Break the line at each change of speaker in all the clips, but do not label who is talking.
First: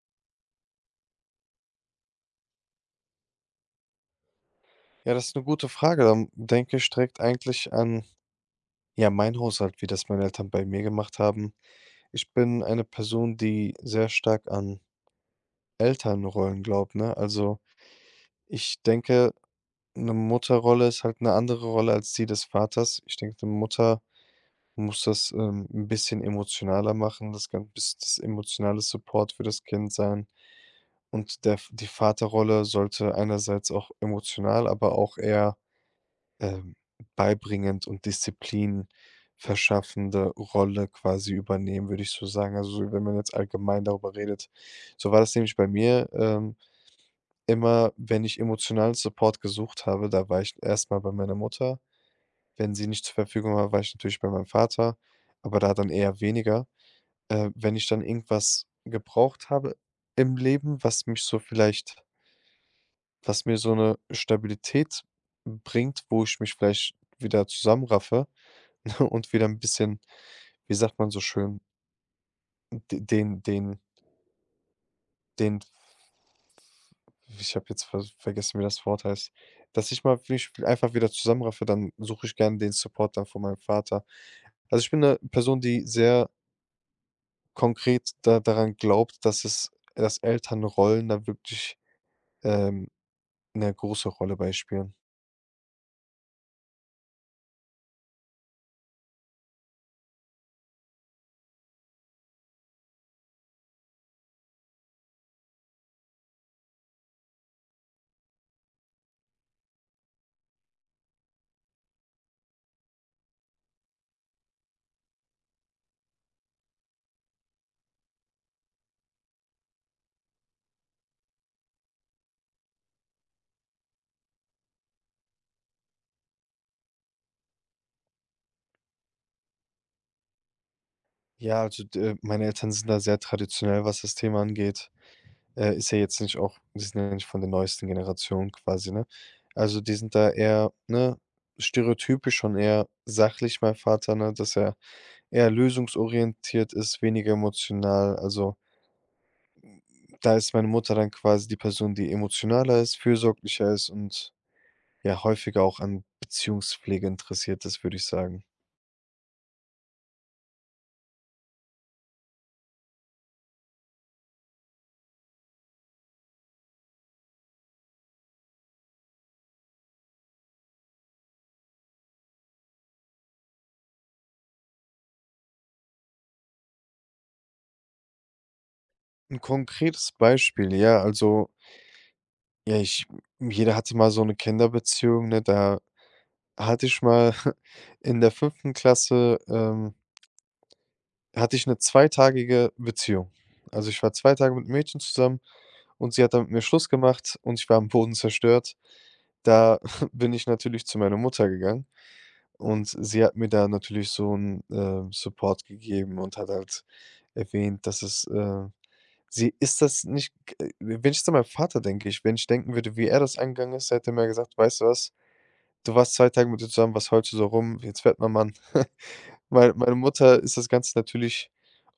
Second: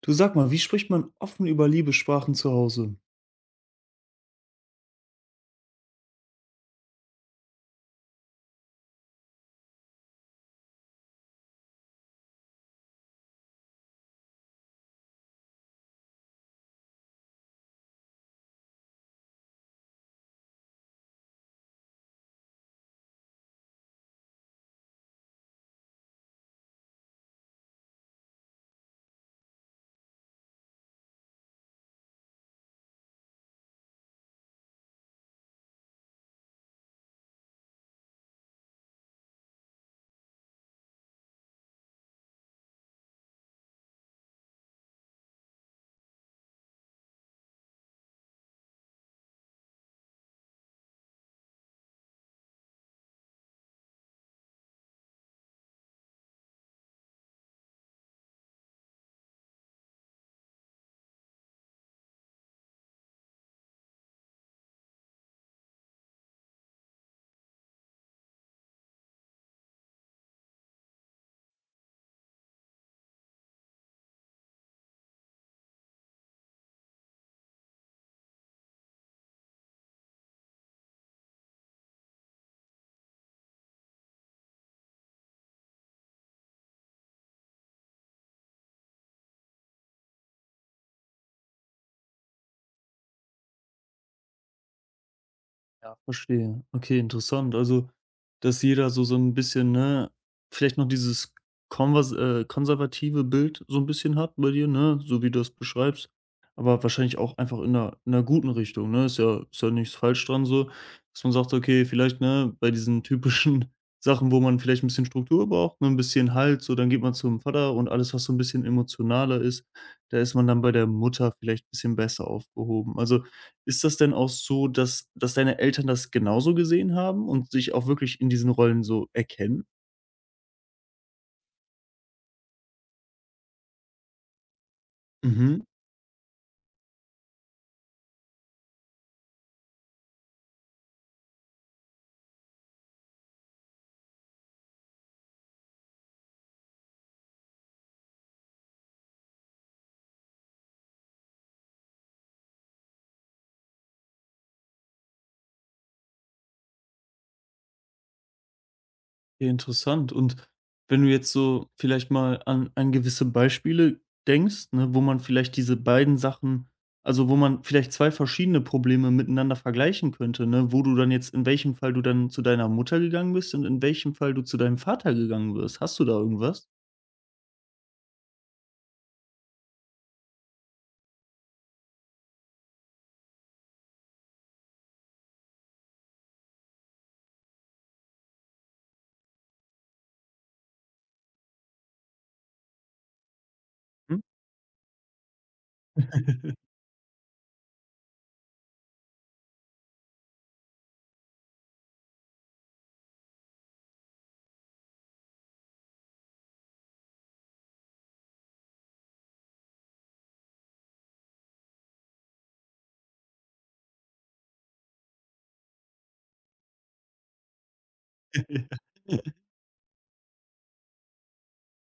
Du sag mal, wie spricht man offen über Liebessprachen zu Hause?
Ja, das ist eine gute Frage. Dann denke ich direkt eigentlich an, ja, meinen Haushalt, wie das meine Eltern bei mir gemacht haben. Ich bin eine Person, die sehr stark an Elternrollen glaubt, ne? Also, ich denke, eine Mutterrolle ist halt eine andere Rolle als die des Vaters. Ich denke, 'ne Mutter muss das, 'n bisschen emotionaler machen. Das kann ein bisschen das emotionale Support für das Kind sein. Und der die Vaterrolle sollte einerseits auch emotional, aber auch eher ähm, beibringend und Disziplin verschaffende Rolle quasi übernehmen, würde ich so sagen. Also, wenn man jetzt allgemein darüber redet. So war das nämlich bei mir, immer, wenn ich emotionalen Support gesucht habe, da war ich erst mal bei meiner Mutter. Wenn sie nicht zur Verfügung war, war ich natürlich bei meinem Vater, aber da dann eher weniger. Wenn ich dann irgendwas gebraucht habe im Leben, was mir so eine Stabilität bringt, wo ich mich vielleicht wieder zusammenraffe und wieder ein bisschen, wie sagt man so schön, d den den den ich habe jetzt vergessen, wie das Wort heißt. Dass ich mal mich einfach wieder zusammenraffe, dann suche ich gerne den Support dann von meinem Vater. Also, ich bin eine Person, die sehr konkret da daran glaubt, dass Elternrollen da wirklich, ähm, 'ne große Rolle bei spielen.
Ja, verstehe. Okay, interessant. Also, dass jeder so ein bisschen, ne, vielleicht noch dieses konvers konservative Bild so ein bisschen hat bei dir, ne, so wie du das beschreibst, aber wahrscheinlich auch einfach in einer in 'ner guten Richtung, ne? Ist ja nichts falsch dran so, dass man sagt: „Okay, vielleicht, ne, bei diesen typischen Sachen, wo man vielleicht ein bisschen Struktur braucht, ne, ein bisschen Halt, so dann geht man zum Vater und alles, was so ein bisschen emotionaler ist, da ist man dann bei der Mutter vielleicht ein bisschen besser aufgehoben.“ Also, ist das denn auch so, dass deine Eltern das genauso gesehen haben und sich auch wirklich in diesen Rollen so erkennen?
Ja, also, d meine Eltern sind da sehr traditionell, was das Thema angeht.
Mhm,
Ist ja jetzt nicht auch die sind ja nicht von der neuesten Generation quasi, ne? Also, die sind da eher, ne, stereotypisch schon eher sachlich, mein Vater, ne, dass er eher lösungsorientiert ist, weniger emotional. Also, da ist meine Mutter dann quasi die Person, die emotionaler ist, fürsorglicher ist und ja häufiger auch an Beziehungspflege interessiert ist, würde ich sagen.
ja, interessant. Und wenn du jetzt so vielleicht mal an gewisse Beispiele denkst, ne, wo man vielleicht diese beiden Sachen, also, wo man vielleicht 2 verschiedene Probleme miteinander vergleichen könnte, ne, wo du dann jetzt in welchem Fall du dann zu deiner Mutter gegangen bist und in welchem Fall du zu deinem Vater gegangen wirst. Hast du da irgendwas?
Ein konkretes Beispiel, ja, also, ja, ich jeder hatte mal so eine Kinderbeziehung, ne? Da hatte ich mal in der fünften Klasse, hatte ich eine zweitägige Beziehung. Also, ich war
Hm?
2 Tage mit 'nem Mädchen zusammen und sie hat dann mit mir Schluss gemacht und ich war am Boden zerstört. Da bin ich natürlich zu meiner Mutter gegangen und sie hat mir da natürlich so einen Support gegeben und hat halt erwähnt, sie ist das nicht g wenn ich jetzt an meinen Vater denke, ich wenn ich denken würde, wie er das angegangen ist, hätte er mir gesagt: „Weißt du was? Du warst 2 Tage mit ihr zusammen, was heulst du so rum? Jetzt werd mal Mann.“ Weil meine Mutter ist das Ganze natürlich,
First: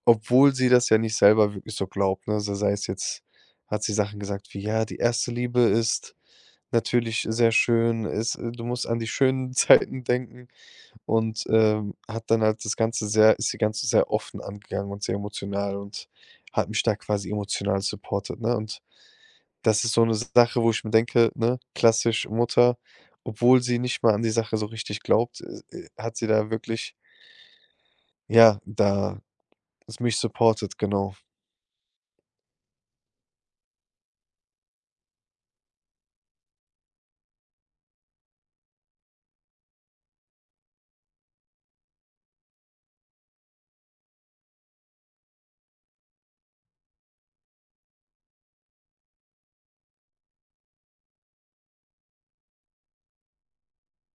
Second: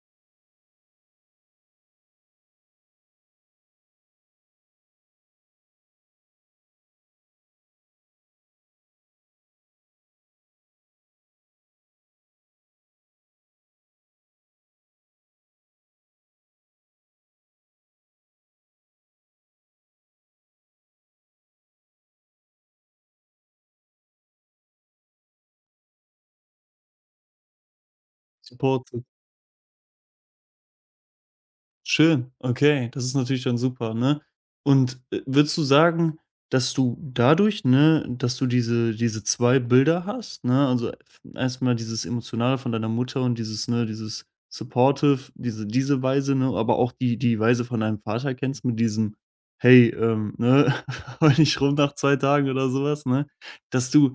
obwohl sie das ja nicht selber wirklich so glaubt, ne, se sei es jetzt hat sie Sachen gesagt wie: „Ja, die erste Liebe ist natürlich sehr schön, es du musst an die schönen Zeiten denken.“ Und, hat dann halt das Ganze sehr ist die Ganze sehr offen angegangen und sehr emotional und hat mich da quasi emotional supportet, ne? Und das ist so eine Sache, wo ich mir denke, ne, klassisch Mutter, obwohl sie nicht mal an die Sache so richtig glaubt, hat sie da wirklich, ja,
Support.
da ist mich supportet, genau.
Schön, okay, das ist natürlich dann super, ne? Und, würdest du sagen, dass du dadurch, ne, dass du diese 2 Bilder hast, ne, also erstmal dieses Emotionale von deiner Mutter und dieses, ne, dieses supportive, diese Weise, ne, aber auch die Weise von deinem Vater kennst mit diesem: „Hey, ne, heul nicht rum nach 2 Tagen“ oder sowas, ne? Dass du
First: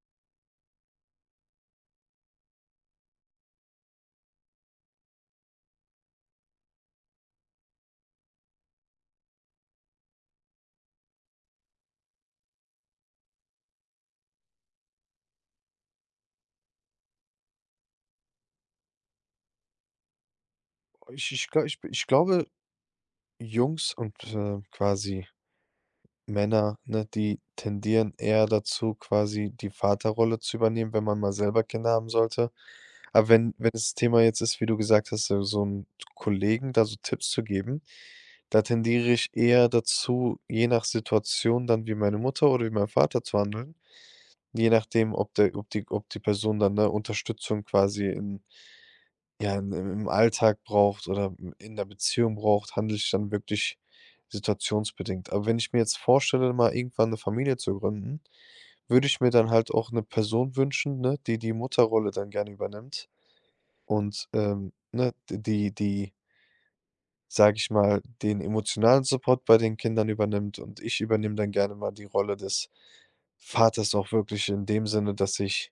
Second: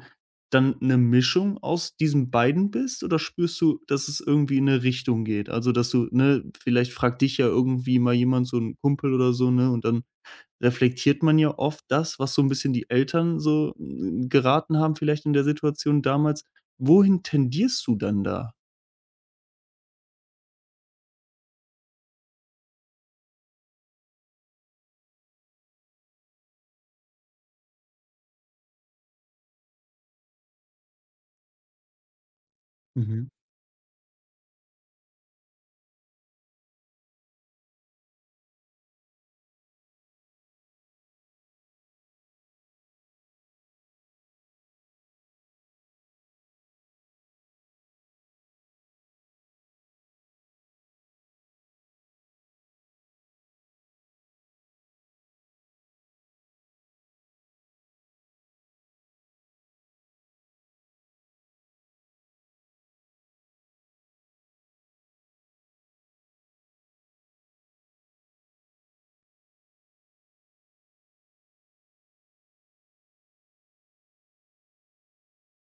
dann 'ne Mischung aus diesen beiden bist oder spürst du, dass es irgendwie in 'ne Richtung geht? Also, dass du, ne, vielleicht fragt dich ja irgendwie mal jemand, so 'n Kumpel oder so, ne, und dann reflektiert man ja oft das, was so 'n bisschen die Eltern so, geraten haben vielleicht in der Situation damals. Wohin tendierst du dann da?
Ich glaube, Jungs und, quasi Männer, ne, die tendieren eher dazu, quasi die Vaterrolle zu übernehmen, wenn man mal selber Kinder haben sollte. Aber
Mhm.
wenn das Thema jetzt ist, wie du gesagt hast, so 'n Kollegen da so Tipps zu geben, da tendiere ich eher dazu, je nach Situation dann wie meine Mutter oder wie mein Vater zu handeln, je nachdem, ob die Person dann, ne, Unterstützung quasi in ja, im Alltag braucht oder in der Beziehung braucht, handle ich dann wirklich situationsbedingt. Aber wenn ich mir jetzt vorstelle, mal irgendwann eine Familie zu gründen, würde ich mir dann halt auch eine Person wünschen, ne, die die Mutterrolle dann gerne übernimmt und, ne, die die, sage ich mal, den emotionalen Support bei den Kindern übernimmt und ich übernehme dann gerne mal die Rolle des Vaters auch wirklich in dem Sinne, dass ich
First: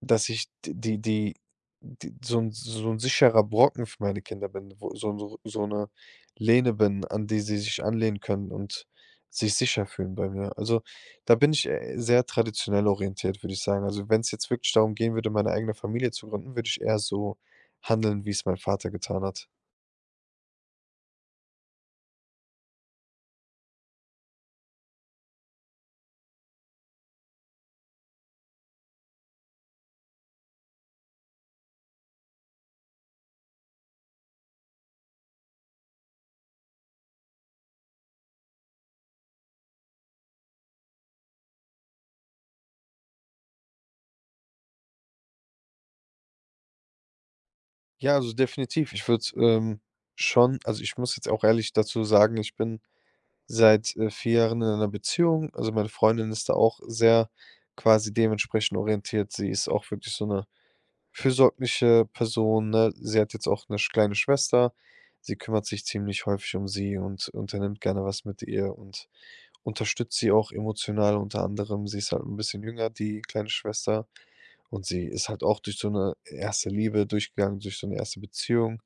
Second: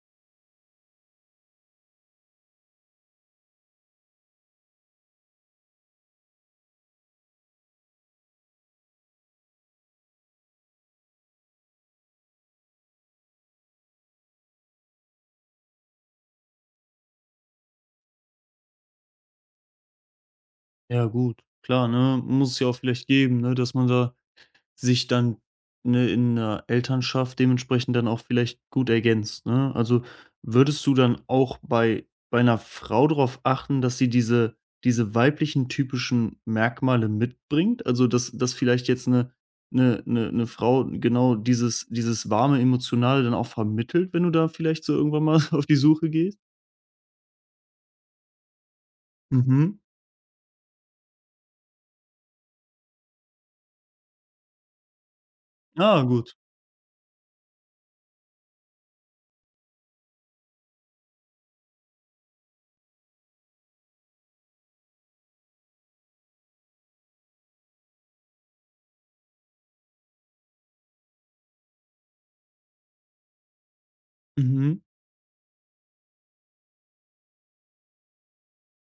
dass ich d die die d so ein sicherer Brocken für meine Kinder bin, wo so eine Lehne bin, an die sie sich anlehnen können und sich sicher fühlen bei mir. Also, da bin ich, sehr traditionell orientiert, würde ich sagen. Also, wenn es jetzt wirklich darum gehen würde, meine eigene Familie zu gründen, würde ich eher so handeln, wie es mein Vater getan hat.
Ja gut, klar, ne, muss es ja auch vielleicht geben, ne, dass man da sich dann, ne, in der Elternschaft dementsprechend dann auch vielleicht gut ergänzt, ne? Also, würdest du dann auch bei einer Frau darauf achten, dass sie diese weiblichen typischen Merkmale mitbringt? Also, dass vielleicht jetzt eine 'ne Frau genau dieses warme, emotionale dann auch vermittelt, wenn du da vielleicht so irgendwann mal auf die Suche gehst?
Ja, also definitiv. Ich würde,
Mhm.
schon also, ich muss jetzt auch ehrlich dazu sagen, ich bin seit, 4 Jahren in einer Beziehung. Also, meine
Ah,
Freundin
gut.
ist da auch sehr quasi dementsprechend orientiert. Sie ist auch wirklich so eine fürsorgliche Person, ne? Sie hat jetzt auch eine sch kleine Schwester. Sie kümmert sich ziemlich häufig um sie und unternimmt gerne was mit ihr und unterstützt sie auch emotional unter anderem. Sie ist halt ein bisschen jünger, die kleine Schwester,
Mhm.
und sie ist halt auch durch so eine erste Liebe durchgegangen, durch so eine erste Beziehung.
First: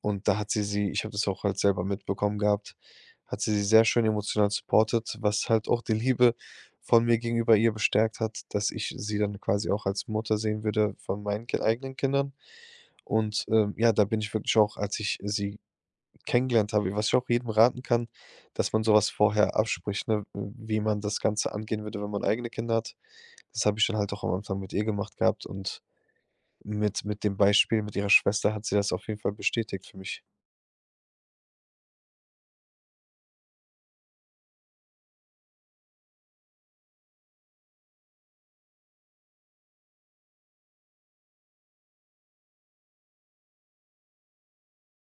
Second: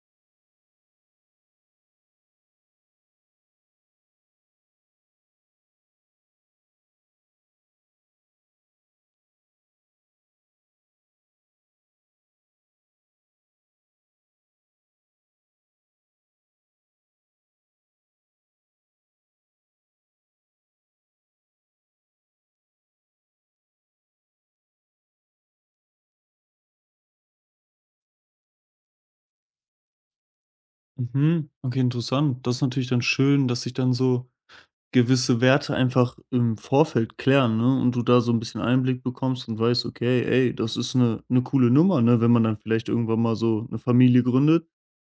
Und da hat sie sie ich habe das auch halt selber mitbekommen gehabt, hat sie sie sehr schön emotional supportet, was halt auch die Liebe von mir gegenüber ihr bestärkt hat, dass ich sie dann quasi auch als Mutter sehen würde von meinen Ki eigenen Kindern. Und, ja, da bin ich wirklich auch, als ich sie kennengelernt habe, was ich auch jedem raten kann, dass man sowas vorher abspricht, ne, wie man das Ganze angehen würde, wenn man eigene Kinder hat. Das habe ich dann halt auch am Anfang mit ihr gemacht gehabt und mit dem Beispiel mit ihrer Schwester hat sie das auf jeden Fall bestätigt für mich.
Mhm. Okay, interessant. Das ist natürlich dann schön, dass sich dann so gewisse Werte einfach im Vorfeld klären, ne? Und du da so ein bisschen Einblick bekommst und weißt: „Okay, ey, das ist eine coole Nummer“, ne? Wenn man dann vielleicht irgendwann mal so eine Familie gründet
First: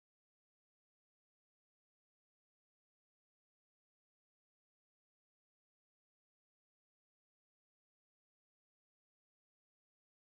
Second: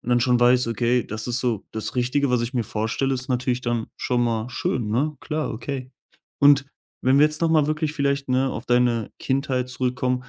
und dann schon weiß: „Okay, das ist so das Richtige, was ich mir vorstelle“, ist natürlich dann schon mal schön, ne? Klar, okay. Und wenn wir jetzt noch mal wirklich vielleicht, ne, auf deine Kindheit zurückkommen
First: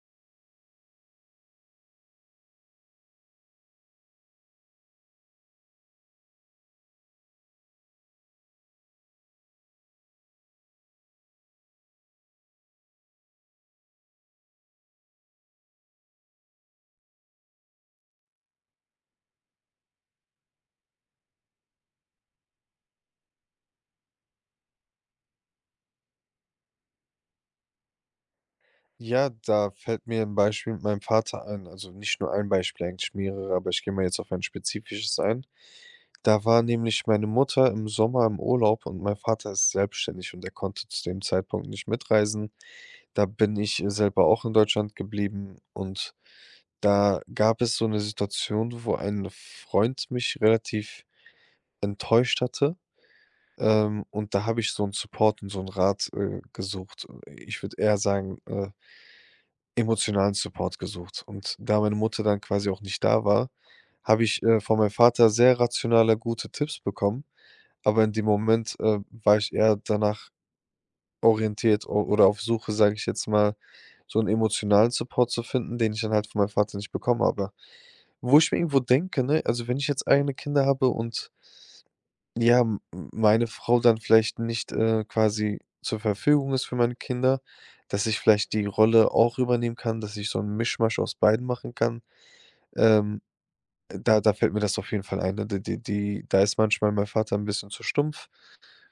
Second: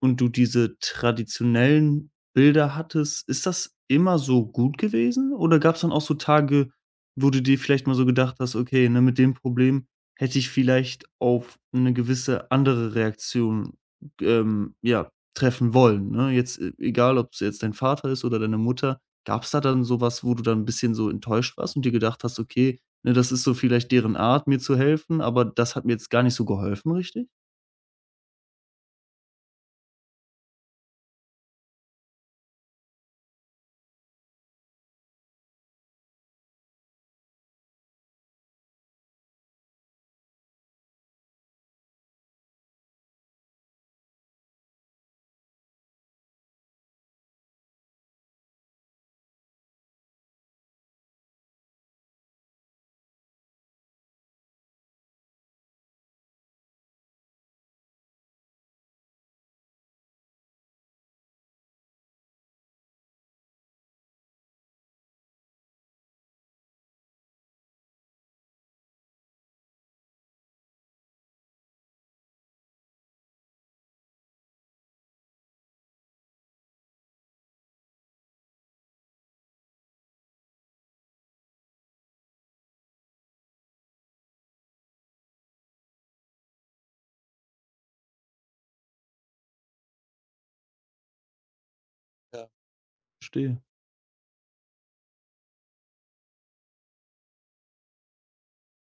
und du diese traditionellen Bilder hattest, ist das immer so gut gewesen oder gab es dann auch so Tage, wo du dir vielleicht mal so gedacht hast: „Okay, ne, mit dem Problem hätte ich vielleicht auf eine gewisse andere Reaktion, ja, treffen wollen“, ne? Jetzt e egal, ob es jetzt dein Vater ist oder deine Mutter. Gab es da dann sowas, wo du dann ein bisschen so enttäuscht warst und dir gedacht hast: „Okay, ne, das ist so vielleicht deren Art, mir zu helfen, aber das hat mir jetzt gar nicht so geholfen“, richtig?
Ja, da fällt mir ein Beispiel mit meinem Vater ein. Also, nicht nur ein Beispiel, eigentlich mehrere, aber ich gehe mal jetzt auf ein spezifisches ein. Da war nämlich meine Mutter im Sommer im Urlaub und mein Vater ist selbstständig und er konnte zu dem Zeitpunkt nicht mitreisen. Da bin ich selber auch in Deutschland geblieben und da gab es so eine Situation, wo ein Freund mich relativ enttäuscht hatte, und da habe ich so einen Support und so einen Rat, gesucht. Ich würde eher sagen, emotionalen Support gesucht. Und da meine Mutter dann quasi auch nicht da war, habe ich, von meinem Vater sehr rationale, gute Tipps bekommen, aber in dem Moment, war ich eher danach orientiert o oder auf Suche, sage ich jetzt mal, so einen emotionalen Support zu finden, den ich dann halt von meinem Vater nicht bekommen habe. Wo ich mir irgendwo denke, ne, also wenn ich jetzt eigene Kinder habe und ja, m meine Frau dann vielleicht nicht, quasi zur Verfügung ist für meine Kinder, dass ich vielleicht die Rolle auch übernehmen kann, dass ich so 'n Mischmasch aus beiden machen kann.
Ja,
Ähm,
verstehe.
da fällt mir das auf jeden Fall ein, ne? D die die Da ist manchmal mein Vater ein bisschen zu stumpf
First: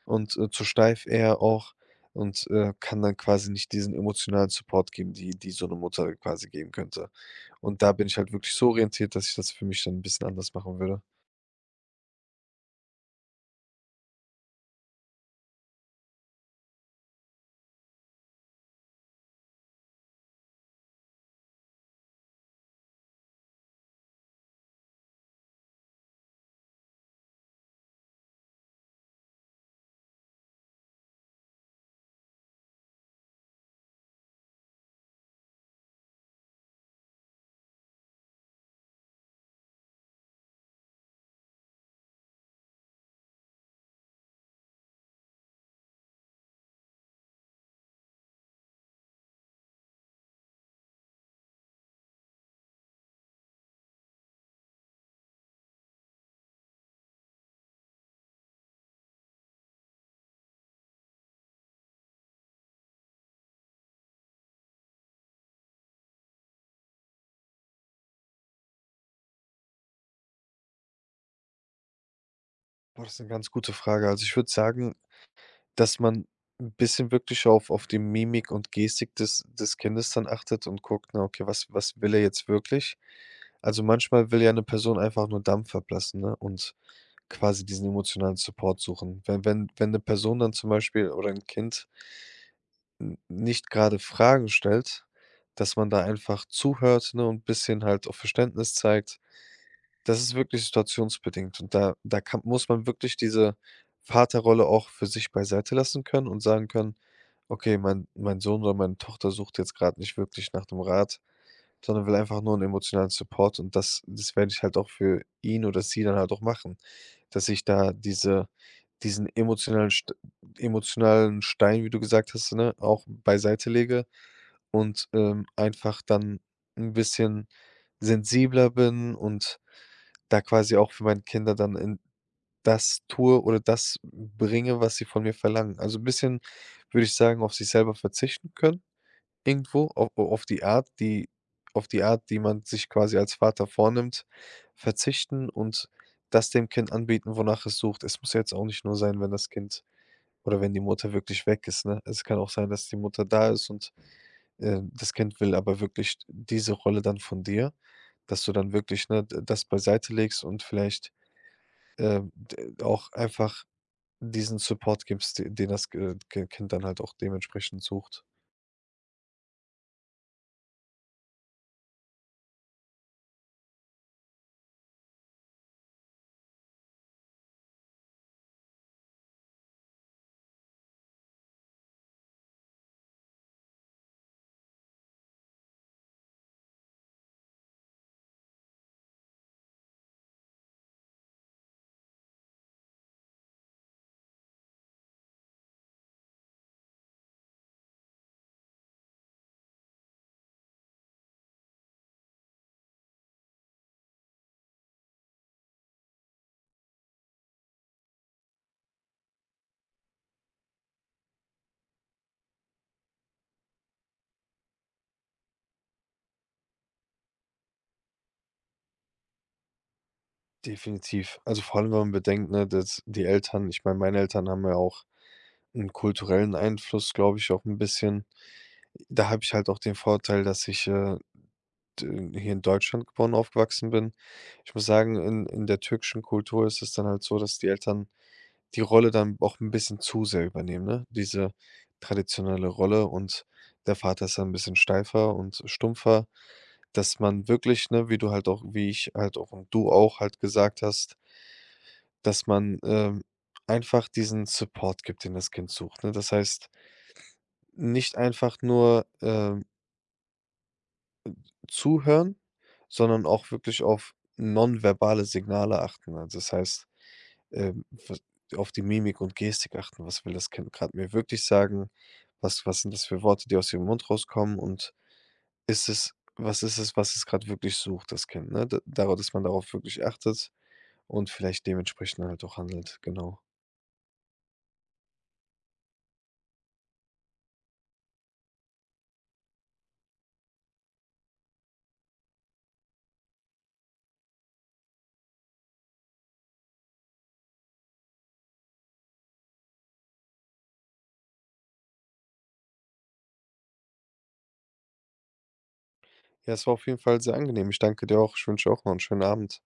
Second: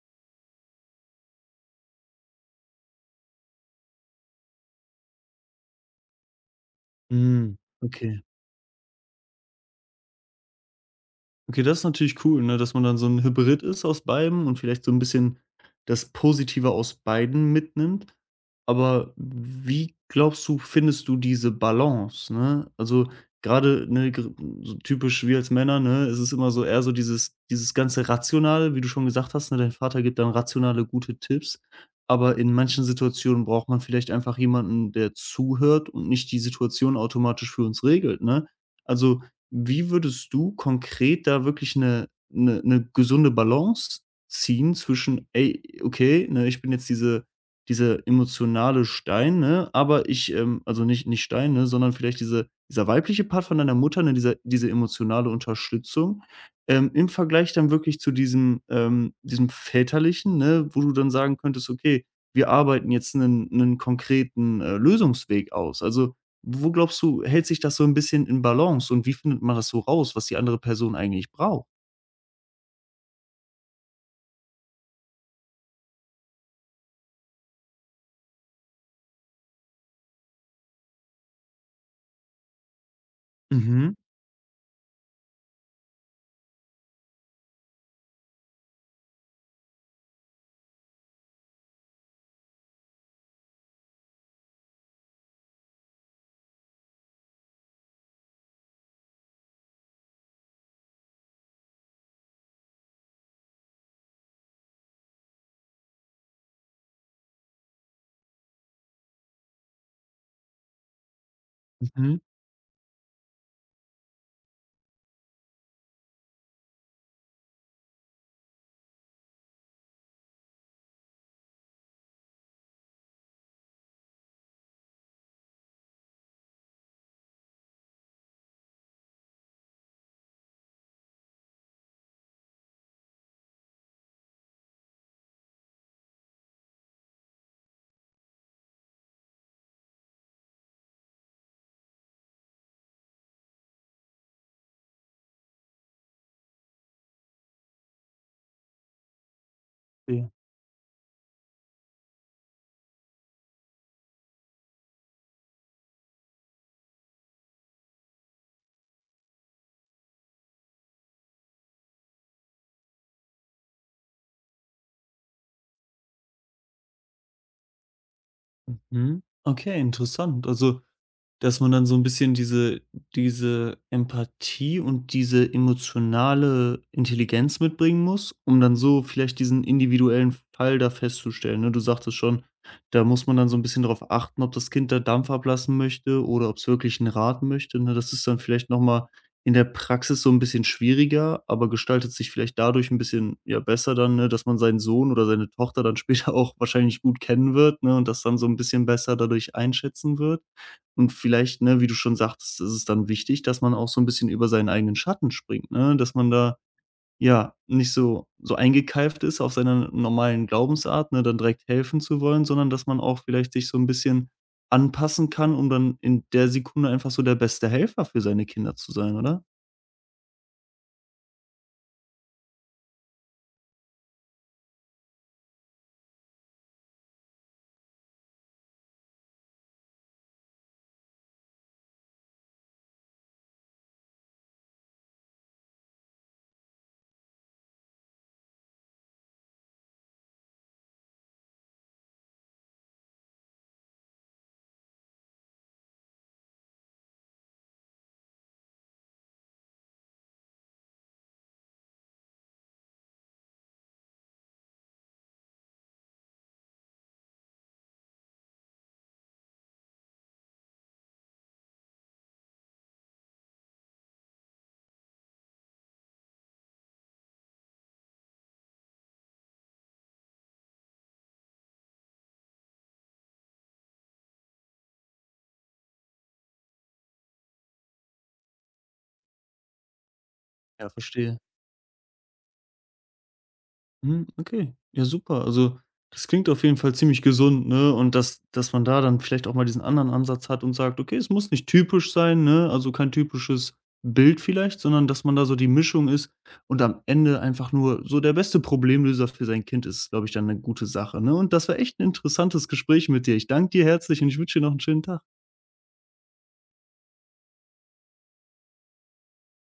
und, zu steif eher auch und, kann dann quasi nicht diesen emotionalen Support geben, die die so eine Mutter quasi geben könnte.
Mhm.
Und da bin ich
Okay.
halt wirklich so orientiert, dass ich das für mich dann ein bisschen anders machen würde.
Okay, das ist natürlich cool, ne, dass man dann so ein Hybrid ist aus beidem und vielleicht so ein bisschen das Positive aus beiden mitnimmt. Aber wie glaubst du, findest du diese Balance, ne? Also, gerade, ne, gr so typisch wir als Männer, ne, es ist immer so eher so dieses ganze Rationale, wie du schon gesagt hast, ne, dein Vater gibt dann rationale, gute Tipps, aber in manchen Situationen braucht man vielleicht einfach jemanden, der zuhört und nicht die Situation automatisch für uns regelt, ne? Also, wie würdest du konkret da wirklich eine 'ne gesunde Balance ziehen zwischen: „Ey, okay, ne, ich bin jetzt diese emotionale Stein, ne, aber ich, ähm“, also nicht Stein, ne, sondern vielleicht dieser weibliche Part von deiner Mutter, ne, diese emotionale Unterstützung, im Vergleich dann wirklich zu diesem, diesem väterlichen, ne, wo du dann sagen könntest: „Okay, wir arbeiten jetzt einen konkreten, Lösungsweg aus.“ Also, wo glaubst du, hält sich das so ein bisschen in Balance und wie findet man das so raus, was die andere Person eigentlich braucht?
Boah, das ist eine ganz gute Frage. Also, ich würde sagen, dass man ein bisschen wirklich auf die Mimik und Gestik des Kindes dann achtet und guckt, na okay, was will er jetzt wirklich? Also,
Mhm,
manchmal will ja eine Person einfach nur Dampf ablassen, ne, und quasi diesen emotionalen Support suchen. Wenn eine Person dann zum Beispiel oder ein Kind n nicht gerade Fragen stellt, dass man da einfach zuhört, ne, und ein bisschen halt auch Verständnis zeigt. Das ist wirklich situationsbedingt und da kann muss man wirklich diese Vaterrolle auch für sich beiseite lassen können und sagen können: „Okay, mein Sohn oder meine Tochter sucht jetzt gerade nicht wirklich nach dem Rat.“ Sondern will
mhm,
einfach nur einen emotionalen Support und das werde ich halt auch für ihn oder sie dann halt auch machen, dass ich da diesen emotionalen Stein, wie du gesagt hast, ne, auch beiseite lege und, einfach dann ein bisschen sensibler bin und da quasi auch für meine Kinder dann in das tue oder das bringe, was sie von mir verlangen. Also, ein bisschen, würde ich sagen, auf sich selber verzichten können irgendwo au auf die Art, die man sich quasi als Vater vornimmt, verzichten und das dem Kind anbieten, wonach es sucht. Es muss ja jetzt auch nicht nur sein, wenn das Kind
verstehe.
oder wenn die Mutter wirklich weg ist, ne? Es kann auch sein, dass die Mutter da ist und, das Kind will aber wirklich diese Rolle dann von dir, dass du dann wirklich, ne, d das beiseite legst und vielleicht, d auch einfach diesen Support gibst, de den das Ge Ge Kind dann halt auch dementsprechend sucht.
Mhm. Okay, interessant. Also, dass man dann so ein bisschen diese Empathie und diese emotionale Intelligenz mitbringen muss, um dann so vielleicht diesen individuellen Fall da festzustellen, ne? Du sagtest schon, da muss man dann so ein bisschen darauf achten, ob das Kind da Dampf ablassen möchte oder ob es wirklich einen Rat möchte, ne? Das ist dann vielleicht noch mal in der Praxis so ein bisschen schwieriger, aber gestaltet sich vielleicht dadurch ein bisschen, ja, besser dann, ne, dass man seinen Sohn oder seine Tochter dann später auch wahrscheinlich gut kennen wird, ne, und das dann so ein bisschen besser dadurch einschätzen wird. Und vielleicht, ne, wie du schon sagtest, ist es dann wichtig, dass man auch so ein bisschen über seinen eigenen Schatten springt, ne? Dass man da, ja, nicht so eingekeift ist auf seiner normalen Glaubensart, ne, dann direkt helfen zu wollen, sondern dass man auch vielleicht sich so ein bisschen anpassen kann, um dann in der Sekunde einfach so der beste Helfer für seine Kinder zu sein, oder?
Definitiv. Also, vor allem, wenn man bedenkt, ne, dass die Eltern ich meine, meine Eltern haben ja auch einen kulturellen Einfluss, glaube ich, auch ein bisschen. Da habe ich halt auch den Vorteil, dass ich, d hier in Deutschland geboren und aufgewachsen bin. Ich muss sagen, in der türkischen Kultur ist es dann halt so, dass die Eltern die Rolle dann auch ein bisschen zu sehr übernehmen, ne? Diese traditionelle Rolle und der Vater ist dann ein bisschen steifer und stumpfer, dass man wirklich, ne, wie du halt auch wie ich halt auch und du auch halt gesagt hast, dass man, einfach diesen Support gibt, den das Kind sucht, ne? Das heißt, nicht einfach nur, zuhören, sondern auch wirklich auf nonverbale Signale achten. Also, das heißt, was auf die Mimik und Gestik achten. Was will das Kind gerade mir wirklich sagen? Was sind das für Worte, die aus ihrem Mund rauskommen? Und ist es ist es, was es gerade wirklich sucht, das Kind, ne? D Darauf, dass man darauf wirklich achtet
Ja,
und
verstehe.
vielleicht dementsprechend halt auch handelt, genau.
Mhm, okay. Ja, super. Also, das klingt auf jeden Fall ziemlich gesund, ne? Und dass man da dann vielleicht auch mal diesen anderen Ansatz hat und sagt: „Okay, es muss nicht typisch sein“, ne? Also, kein typisches Bild vielleicht, sondern dass man da so die Mischung ist und am Ende einfach nur so der beste Problemlöser für sein Kind ist, glaube ich, dann eine gute Sache, ne? Und das war echt ein interessantes Gespräch mit dir. Ich danke dir herzlich und ich wünsche dir noch einen schönen Tag.
Ja, es war auf jeden Fall sehr angenehm. Ich danke dir auch. Ich wünsche auch noch einen schönen Abend.